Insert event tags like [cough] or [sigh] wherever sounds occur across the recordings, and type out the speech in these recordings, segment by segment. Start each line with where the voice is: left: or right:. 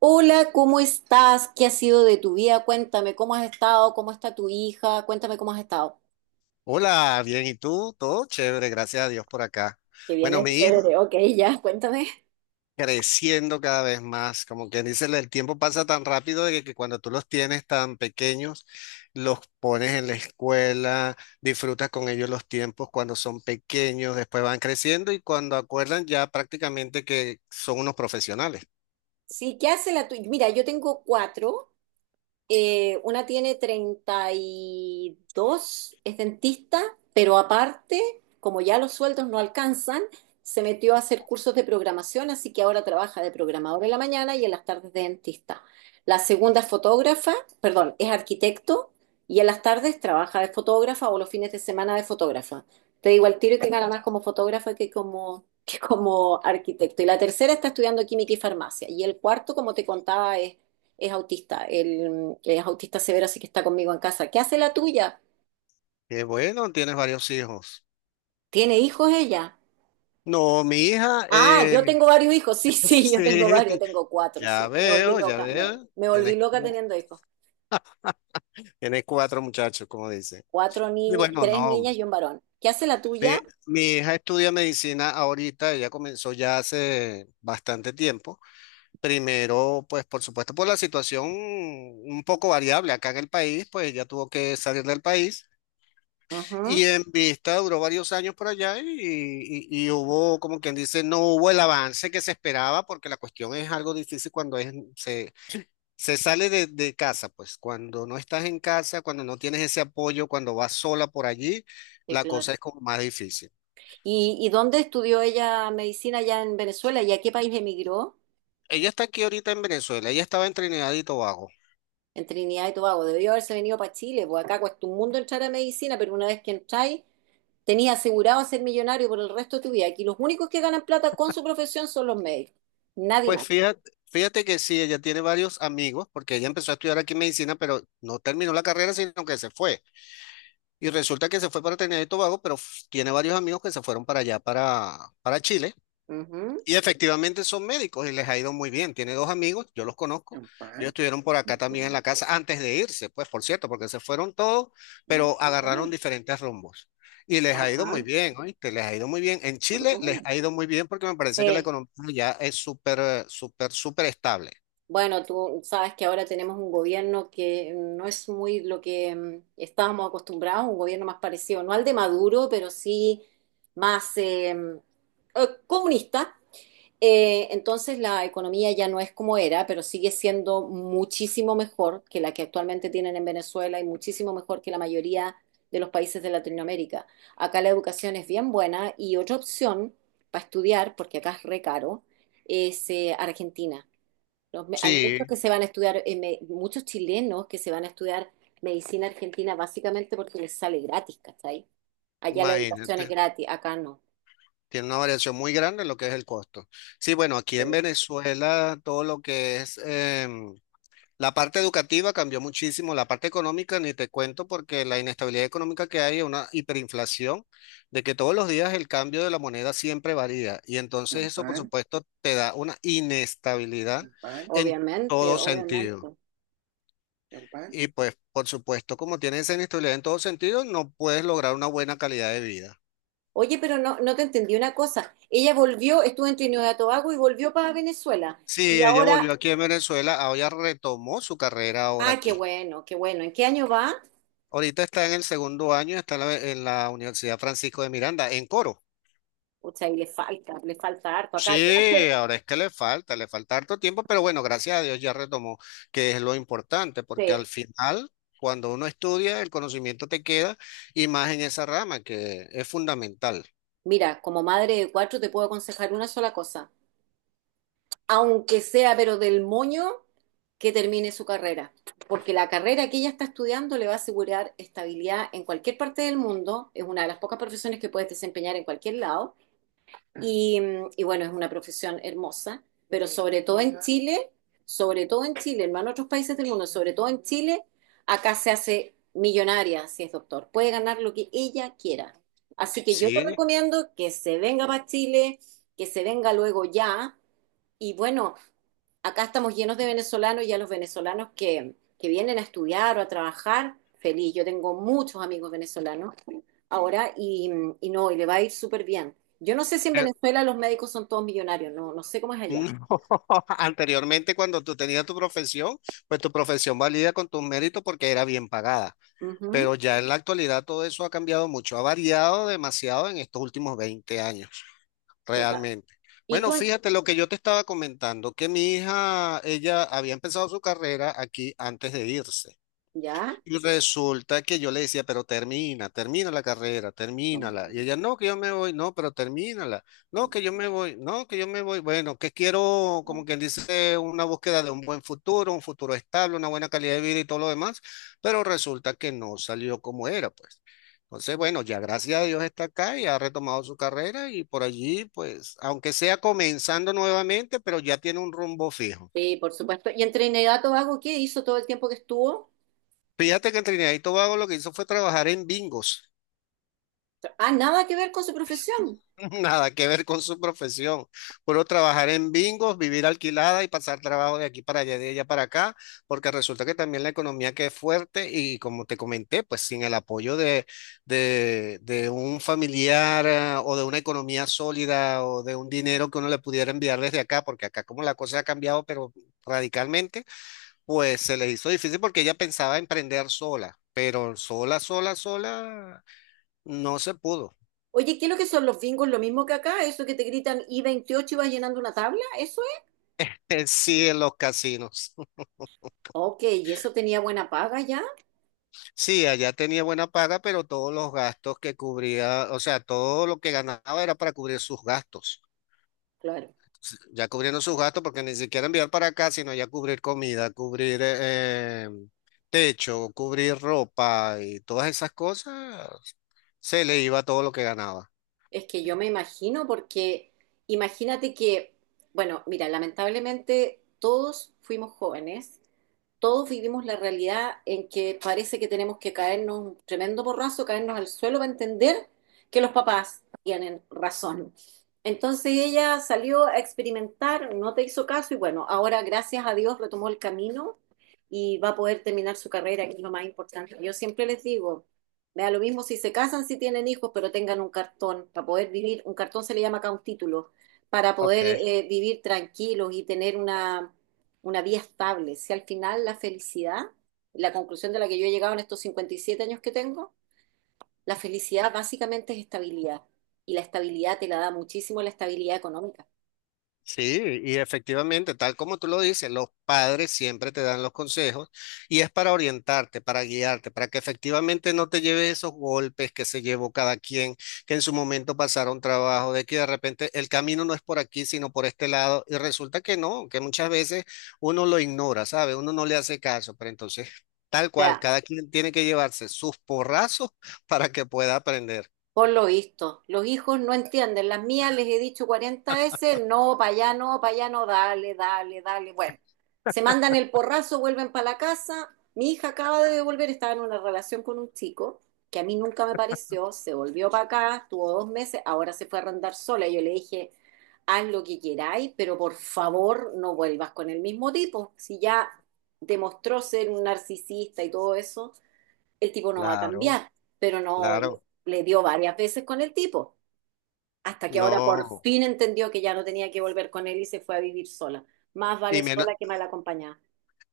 right: Hola, ¿cómo estás? ¿Qué ha sido de tu vida? Cuéntame, ¿cómo has estado? ¿Cómo está tu hija? Cuéntame cómo has estado.
left: Hola, bien, ¿y tú? Todo chévere, gracias a Dios por acá.
right: Que
left: Bueno,
right: viene
left: mi hija
right: chévere, ok, ya, cuéntame.
left: creciendo cada vez más, como quien dice, el tiempo pasa tan rápido de que cuando tú los tienes tan pequeños, los pones en la escuela, disfrutas con ellos los tiempos cuando son pequeños, después van creciendo y cuando acuerdan ya prácticamente que son unos profesionales.
right: Sí, ¿qué hace la tuya? Mira, yo tengo cuatro. Una tiene 32, es dentista, pero aparte, como ya los sueldos no alcanzan, se metió a hacer cursos de programación, así que ahora trabaja de programador en la mañana y en las tardes de dentista. La segunda es fotógrafa, perdón, es arquitecto y en las tardes trabaja de fotógrafa o los fines de semana de fotógrafa. Te digo al tiro que gana más como fotógrafa que como arquitecto. Y la tercera está estudiando química y farmacia. Y el cuarto, como te contaba, es autista, él es autista severo, así que está conmigo en casa. ¿Qué hace la tuya?
left: Qué bueno, tienes varios hijos.
right: ¿Tiene hijos ella?
left: No, mi hija,
right: Ah, yo tengo varios hijos, [laughs] sí,
left: [laughs]
right: sí, yo tengo varios,
left: sí,
right: tengo cuatro, sí. Me volví
left: ya
right: loca, me,
left: veo,
right: me volví
left: tienes,
right: loca teniendo hijos.
left: tienes cuatro muchachos, como dicen.
right: Cuatro
left: Y
right: niñas,
left: bueno,
right: tres
left: no.
right: niñas y un varón. ¿Qué hace la tuya?
left: Mi, mi hija estudia medicina ahorita, ella comenzó ya hace bastante tiempo. Primero, pues por supuesto, por la situación un poco variable acá en el país, pues ella tuvo que salir del país
right: Ujú.
left: y en vista duró varios años por allá y hubo, como quien dice, no hubo el avance que se esperaba porque la cuestión es algo difícil cuando se sale de casa, pues cuando no estás en casa, cuando no tienes ese apoyo, cuando vas sola por allí,
right: Sí,
left: la cosa
right: claro.
left: es como más difícil.
right: ¿Y dónde estudió ella medicina allá en Venezuela y a qué país emigró?
left: Ella está aquí ahorita en Venezuela, ella estaba en Trinidad y Tobago.
right: En Trinidad y Tobago. Debió haberse venido para Chile, porque acá cuesta un mundo entrar a medicina, pero una vez que entráis, tenías asegurado ser millonario por el resto de tu vida. Aquí los únicos que ganan plata con su profesión son los médicos, nadie
left: Pues
right: más.
left: fíjate, fíjate que sí, ella tiene varios amigos, porque ella empezó a estudiar aquí medicina, pero no terminó la carrera, sino que se fue. Y resulta que se fue para Trinidad y Tobago, pero tiene varios amigos que se fueron para allá, para Chile.
right: Ujú.
left: Y efectivamente son médicos y les ha ido muy bien. Tiene dos amigos, yo los conozco. Ellos estuvieron por acá también en la casa antes de irse, pues por cierto, porque se fueron todos, pero agarraron diferentes rumbos. Y les ha ido muy
right: Acá.
left: bien, ¿oíste? Les ha ido muy bien. En Chile les ha ido muy bien porque me parece que la
right: Sí.
left: economía ya es súper, súper, súper estable.
right: Bueno, tú sabes que ahora tenemos un gobierno que no es muy lo que estábamos acostumbrados, un gobierno más parecido, no al de Maduro, pero sí más comunista. Entonces la economía ya no es como era, pero sigue siendo muchísimo mejor que la que actualmente tienen en Venezuela y muchísimo mejor que la mayoría de los países de Latinoamérica. Acá la educación es bien buena y otra opción para estudiar, porque acá es re caro, es Argentina. Hay muchos
left: Sí,
right: que se van a estudiar, muchos chilenos que se van a estudiar medicina argentina básicamente porque les sale gratis, ¿cachai? Allá la educación es
left: imagínate.
right: gratis, acá no.
left: Tiene una variación muy grande en lo que es el costo. Sí, bueno, aquí en
right: Eh,
left: Venezuela todo lo que es. La parte educativa cambió muchísimo, la parte económica ni te cuento porque la inestabilidad económica que hay es una hiperinflación, de que todos los días el cambio de la moneda siempre varía y entonces eso por supuesto te da una inestabilidad en
right: Obviamente,
left: todo
right: obviamente.
left: sentido. Y pues por supuesto como tienes esa inestabilidad en todo sentido no puedes lograr una buena calidad de vida.
right: Oye, pero no, no te entendí una cosa. Ella volvió, estuvo en Trinidad y Tobago y volvió para Venezuela. Y
left: Sí, ella
right: ahora,
left: volvió aquí en Venezuela, ahora retomó su carrera ahora
right: ah, qué
left: aquí.
right: bueno, qué bueno. ¿En qué año va?
left: Ahorita está en el segundo año, está en en la Universidad Francisco de Miranda, en Coro.
right: Pucha, ahí le falta harto acá. Yo no sé,
left: Sí, ahora es que le falta harto tiempo, pero bueno, gracias a Dios ya retomó, que es lo importante, porque al
right: sí.
left: final, cuando uno estudia, el conocimiento te queda y más en esa rama, que es fundamental.
right: Mira, como madre de cuatro te puedo aconsejar una sola cosa. Aunque sea, pero del moño, que termine su carrera. Porque la carrera que ella está estudiando le va a asegurar estabilidad en cualquier parte del mundo. Es una de las pocas profesiones que puedes desempeñar en cualquier lado. Y bueno, es una profesión hermosa, pero sobre todo en Chile, sobre todo en Chile, hermano, otros países del mundo, sobre todo en Chile, acá se hace millonaria si es doctor. Puede ganar lo que ella quiera. Así que yo te
left: Sí,
right: recomiendo que se venga para Chile, que se venga luego ya. Y bueno, acá estamos llenos de venezolanos y a los venezolanos que vienen a estudiar o a trabajar, feliz. Yo tengo muchos amigos venezolanos ahora y no, y le va a ir súper bien. Yo no sé si en
left: eh,
right: Venezuela los médicos son todos millonarios, no, no sé cómo es
left: mm,
right: allá.
left: [laughs] anteriormente cuando tú tenías tu profesión, pues tu profesión valía con tus méritos porque era bien pagada,
right: Ujú,
left: pero ya en la actualidad todo eso ha cambiado mucho, ha variado demasiado en estos últimos 20 años
right: total.
left: realmente.
right: ¿Y
left: Bueno,
right: tú?
left: fíjate lo que yo te estaba comentando, que mi hija, ella había empezado su carrera aquí antes de irse.
right: Ya,
left: Y resulta que yo le decía, pero termina, termina la carrera, termínala. Y ella, no, que yo me voy, no, pero termínala. No, que yo me voy, no, que yo me voy. Bueno, que quiero, como quien dice, una búsqueda de un buen futuro, un futuro estable, una buena calidad de vida y todo lo demás. Pero resulta que no salió como era, pues. Entonces, bueno, ya gracias a Dios está acá y ha retomado su carrera y por allí, pues, aunque sea comenzando nuevamente, pero ya tiene un rumbo fijo.
right: sí, por supuesto. ¿Y en Trinidad y Tobago qué hizo todo el tiempo que estuvo?
left: Fíjate que en Trinidad y Tobago lo que hizo fue trabajar en bingos.
right: Ah, nada que ver con su profesión.
left: [laughs] Nada que ver con su profesión. Puro trabajar en bingos, vivir alquilada y pasar trabajo de aquí para allá, de allá para acá, porque resulta que también la economía que es fuerte y como te comenté, pues sin el apoyo de un familiar ah, o de una economía sólida o de un dinero que uno le pudiera enviar desde acá, porque acá como la cosa ha cambiado, pero radicalmente, pues se le hizo difícil porque ella pensaba emprender sola, pero sola, sola, sola, no se pudo. [laughs]
right: Oye, ¿qué es lo que son los bingos? Lo mismo que acá, eso que te gritan i 28 y vas llenando una tabla, ¿eso es?
left: Sí, en los casinos.
right: Ok, ¿y eso tenía buena paga ya?
left: Sí, allá tenía buena paga, pero todos los gastos que cubría, o sea, todo lo que ganaba era para cubrir sus gastos.
right: Claro.
left: Ya cubriendo sus gastos, porque ni siquiera enviar para acá, sino ya cubrir comida, cubrir techo, cubrir ropa y todas esas cosas, se le iba todo lo que ganaba.
right: Es que yo me imagino porque imagínate que, bueno, mira, lamentablemente todos fuimos jóvenes. Todos vivimos la realidad en que parece que tenemos que caernos un tremendo porrazo, caernos al suelo para entender que los papás tienen razón. Entonces ella salió a experimentar, no te hizo caso y bueno, ahora gracias a Dios retomó el camino y va a poder terminar su carrera, que es lo más importante. Yo siempre les digo, me da lo mismo si se casan, si tienen hijos, pero tengan un cartón para poder vivir, un cartón se le llama acá un título, para
left: Ok.
right: poder vivir tranquilos y tener una vía estable. Si al final la felicidad, la conclusión de la que yo he llegado en estos 57 años que tengo, la felicidad básicamente es estabilidad. Y la estabilidad te la da muchísimo la estabilidad económica.
left: Sí, y efectivamente, tal como tú lo dices, los padres siempre te dan los consejos y es para orientarte, para guiarte, para que efectivamente no te lleves esos golpes que se llevó cada quien, que en su momento pasaron trabajo, de que de repente el camino no es por aquí, sino por este lado, y resulta que no, que muchas veces uno lo ignora, ¿sabe? Uno no le hace caso, pero entonces,
right: O
left: tal cual,
right: sea,
left: cada quien tiene que llevarse sus porrazos [laughs] para que pueda aprender.
right: por lo visto, los hijos no entienden. Las mías les he dicho 40 veces, no, para allá no, para allá no, dale, dale, dale. Bueno, se mandan el porrazo, vuelven para la casa. Mi hija acaba de devolver, estaba en una relación con un chico que a mí nunca me pareció, se volvió para acá, estuvo 2 meses, ahora se fue a arrendar sola. Y yo le dije, haz lo que queráis, pero por favor no vuelvas con el mismo tipo. Si ya demostró ser un narcisista y todo eso, el tipo no va a
left: Claro,
right: cambiar, pero no le
left: claro,
right: le dio varias veces con el tipo, hasta que ahora por
left: no.
right: fin entendió que ya no tenía que volver con él y se fue a vivir sola. Más vale
left: Y menos.
right: sola que mal acompañada.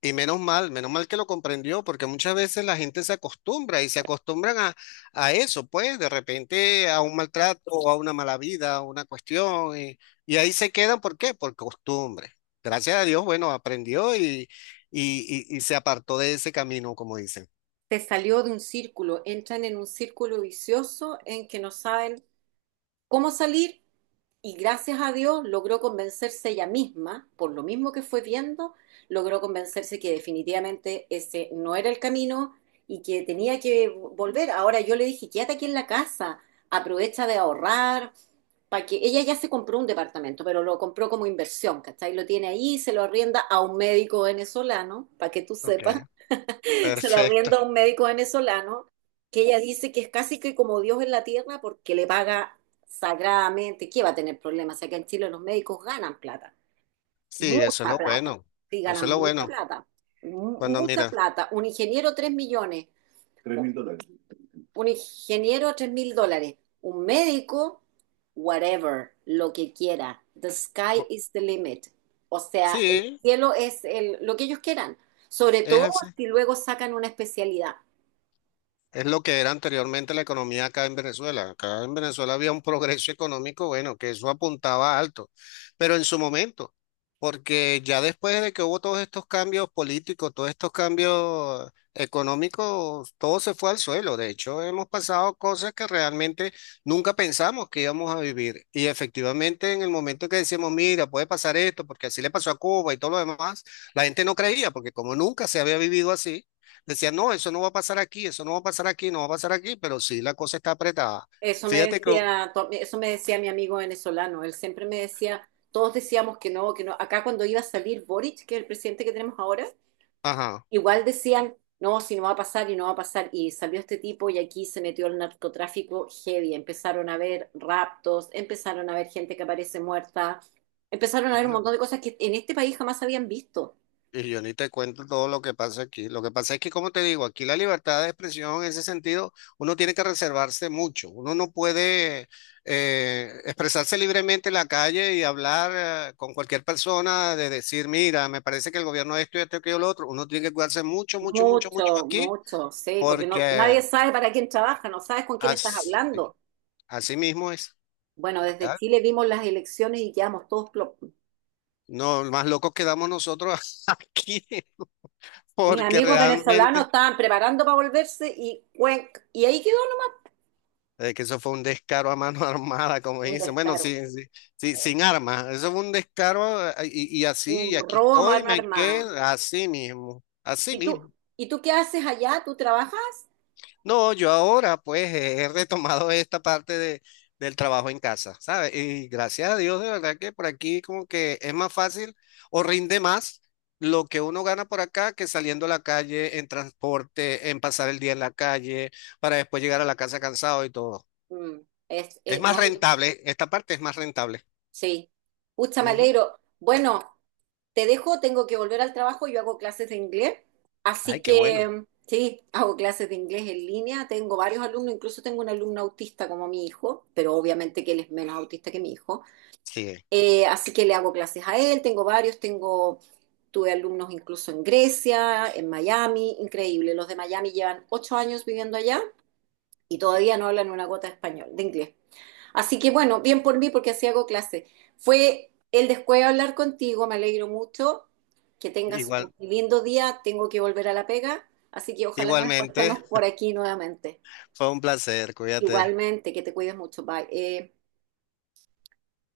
left: Y menos mal que lo comprendió, porque muchas veces la gente se acostumbra y se acostumbran a eso, pues de repente a un maltrato o a una mala vida, a una cuestión, y ahí se quedan, ¿por qué? Por costumbre. Gracias a Dios, bueno, aprendió y se apartó de ese camino, como dicen.
right: Se salió de un círculo, entran en un círculo vicioso en que no saben cómo salir y gracias a Dios logró convencerse ella misma, por lo mismo que fue viendo, logró convencerse que definitivamente ese no era el camino y que tenía que volver. Ahora yo le dije, quédate aquí en la casa, aprovecha de ahorrar, para que ella ya se compró un departamento, pero lo compró como inversión, ¿cachai? Lo tiene ahí, se lo arrienda a un médico venezolano, para que tú
left: Ok,
right: sepas, se lo arrienda a
left: perfecto.
right: un médico venezolano que ella dice que es casi que como Dios en la tierra porque le paga sagradamente. ¿Qué va a tener problemas? O sea, que en Chile los médicos ganan plata,
left: Sí, eso es
right: mucha
left: lo
right: plata.
left: bueno,
right: Sí,
left: eso es
right: ganan
left: lo
right: mucha
left: bueno.
right: plata,
left: Cuando
right: mucha
left: mira,
right: plata. Un ingeniero 3 millones. Tres un mil dólares. Un ingeniero 3.000 dólares, un médico, whatever, lo que quiera. The sky
left: bo-
right: is the limit. O sea, el
left: sí,
right: cielo es lo que ellos quieran. Sobre
left: es
right: todo
left: así.
right: si luego sacan una especialidad.
left: Es lo que era anteriormente la economía acá en Venezuela. Acá en Venezuela había un progreso económico, bueno, que eso apuntaba alto, pero en su momento, porque ya después de que hubo todos estos cambios políticos, todos estos cambios económicos, todo se fue al suelo. De hecho, hemos pasado cosas que realmente nunca pensamos que íbamos a vivir. Y efectivamente, en el momento que decimos, mira, puede pasar esto, porque así le pasó a Cuba y todo lo demás, la gente no creía, porque como nunca se había vivido así. Decía, no, eso no va a pasar aquí, eso no va a pasar aquí, no va a pasar aquí, pero sí la cosa está apretada.
right: Eso me
left: Fíjate que,
right: decía, eso me decía mi amigo venezolano. Él siempre me decía, todos decíamos que no, que no. Acá cuando iba a salir Boric, que es el presidente que tenemos ahora,
left: ajá,
right: igual decían, no, si no va a pasar y no va a pasar. Y salió este tipo y aquí se metió el narcotráfico heavy. Empezaron a haber raptos, empezaron a haber gente que aparece muerta, empezaron a haber un
left: bueno,
right: montón de cosas que en este país jamás habían visto.
left: y yo ni te cuento todo lo que pasa aquí. Lo que pasa es que, como te digo, aquí la libertad de expresión en ese sentido, uno tiene que reservarse mucho. Uno no puede expresarse libremente en la calle y hablar con cualquier persona de decir, mira, me parece que el gobierno esto y esto y lo otro. Uno tiene que cuidarse mucho, mucho, mucho, mucho
right: Mucho,
left: aquí,
right: mucho, sí, porque no,
left: porque
right: nadie sabe para quién trabaja, no sabes con quién estás
left: así,
right: hablando.
left: así mismo es.
right: Bueno, desde Chile vimos las elecciones y quedamos todos plo-.
left: No, más locos quedamos nosotros [laughs] aquí,
right: Mis
left: porque
right: amigos venezolanos
left: realmente
right: estaban preparando para volverse y ahí quedó.
left: que eso fue un descaro a mano [laughs] armada, como
right: ¿No? Un
left: dicen. Bueno,
right: descaro,
left: sí, sí,
right: eh,
left: sin armas. Eso fue un descaro y así, y
right: un
left: aquí
right: robo a
left: estoy,
right: mano
left: me quedé
right: armada.
left: así mismo, así
right: ¿Y tú,
left: mismo.
right: y tú qué haces allá? ¿Tú trabajas?
left: No, yo ahora pues he retomado esta parte del trabajo en casa, ¿sabes? Y gracias a Dios, de verdad que por aquí como que es más fácil o rinde más lo que uno gana por acá que saliendo a la calle en transporte, en pasar el día en la calle, para después llegar a la casa cansado y todo.
right: Mm,
left: Es más
right: no hay,
left: rentable, esta parte es más rentable.
right: sí. Pucha, me
left: Ujú.
right: alegro. Bueno, te dejo, tengo que volver al trabajo, yo hago clases de inglés, así
left: Ay, qué bueno.
right: que sí, hago clases de inglés en línea, tengo varios alumnos, incluso tengo un alumno autista como mi hijo, pero obviamente que él es menos autista que mi hijo.
left: Sí,
right: Así que le hago clases a él, tengo varios, tengo, tuve alumnos incluso en Grecia, en Miami, increíble. Los de Miami llevan 8 años viviendo allá y todavía no hablan una gota de español, de inglés. Así que bueno, bien por mí porque así hago clases. Fue el después de hablar contigo, me alegro mucho. Que tengas
left: igual,
right: un lindo día, tengo que volver a la pega, así que ojalá nos
left: igualmente
right: encontremos por aquí nuevamente.
left: fue un placer, cuídate.
right: Igualmente, que te cuides mucho, bye.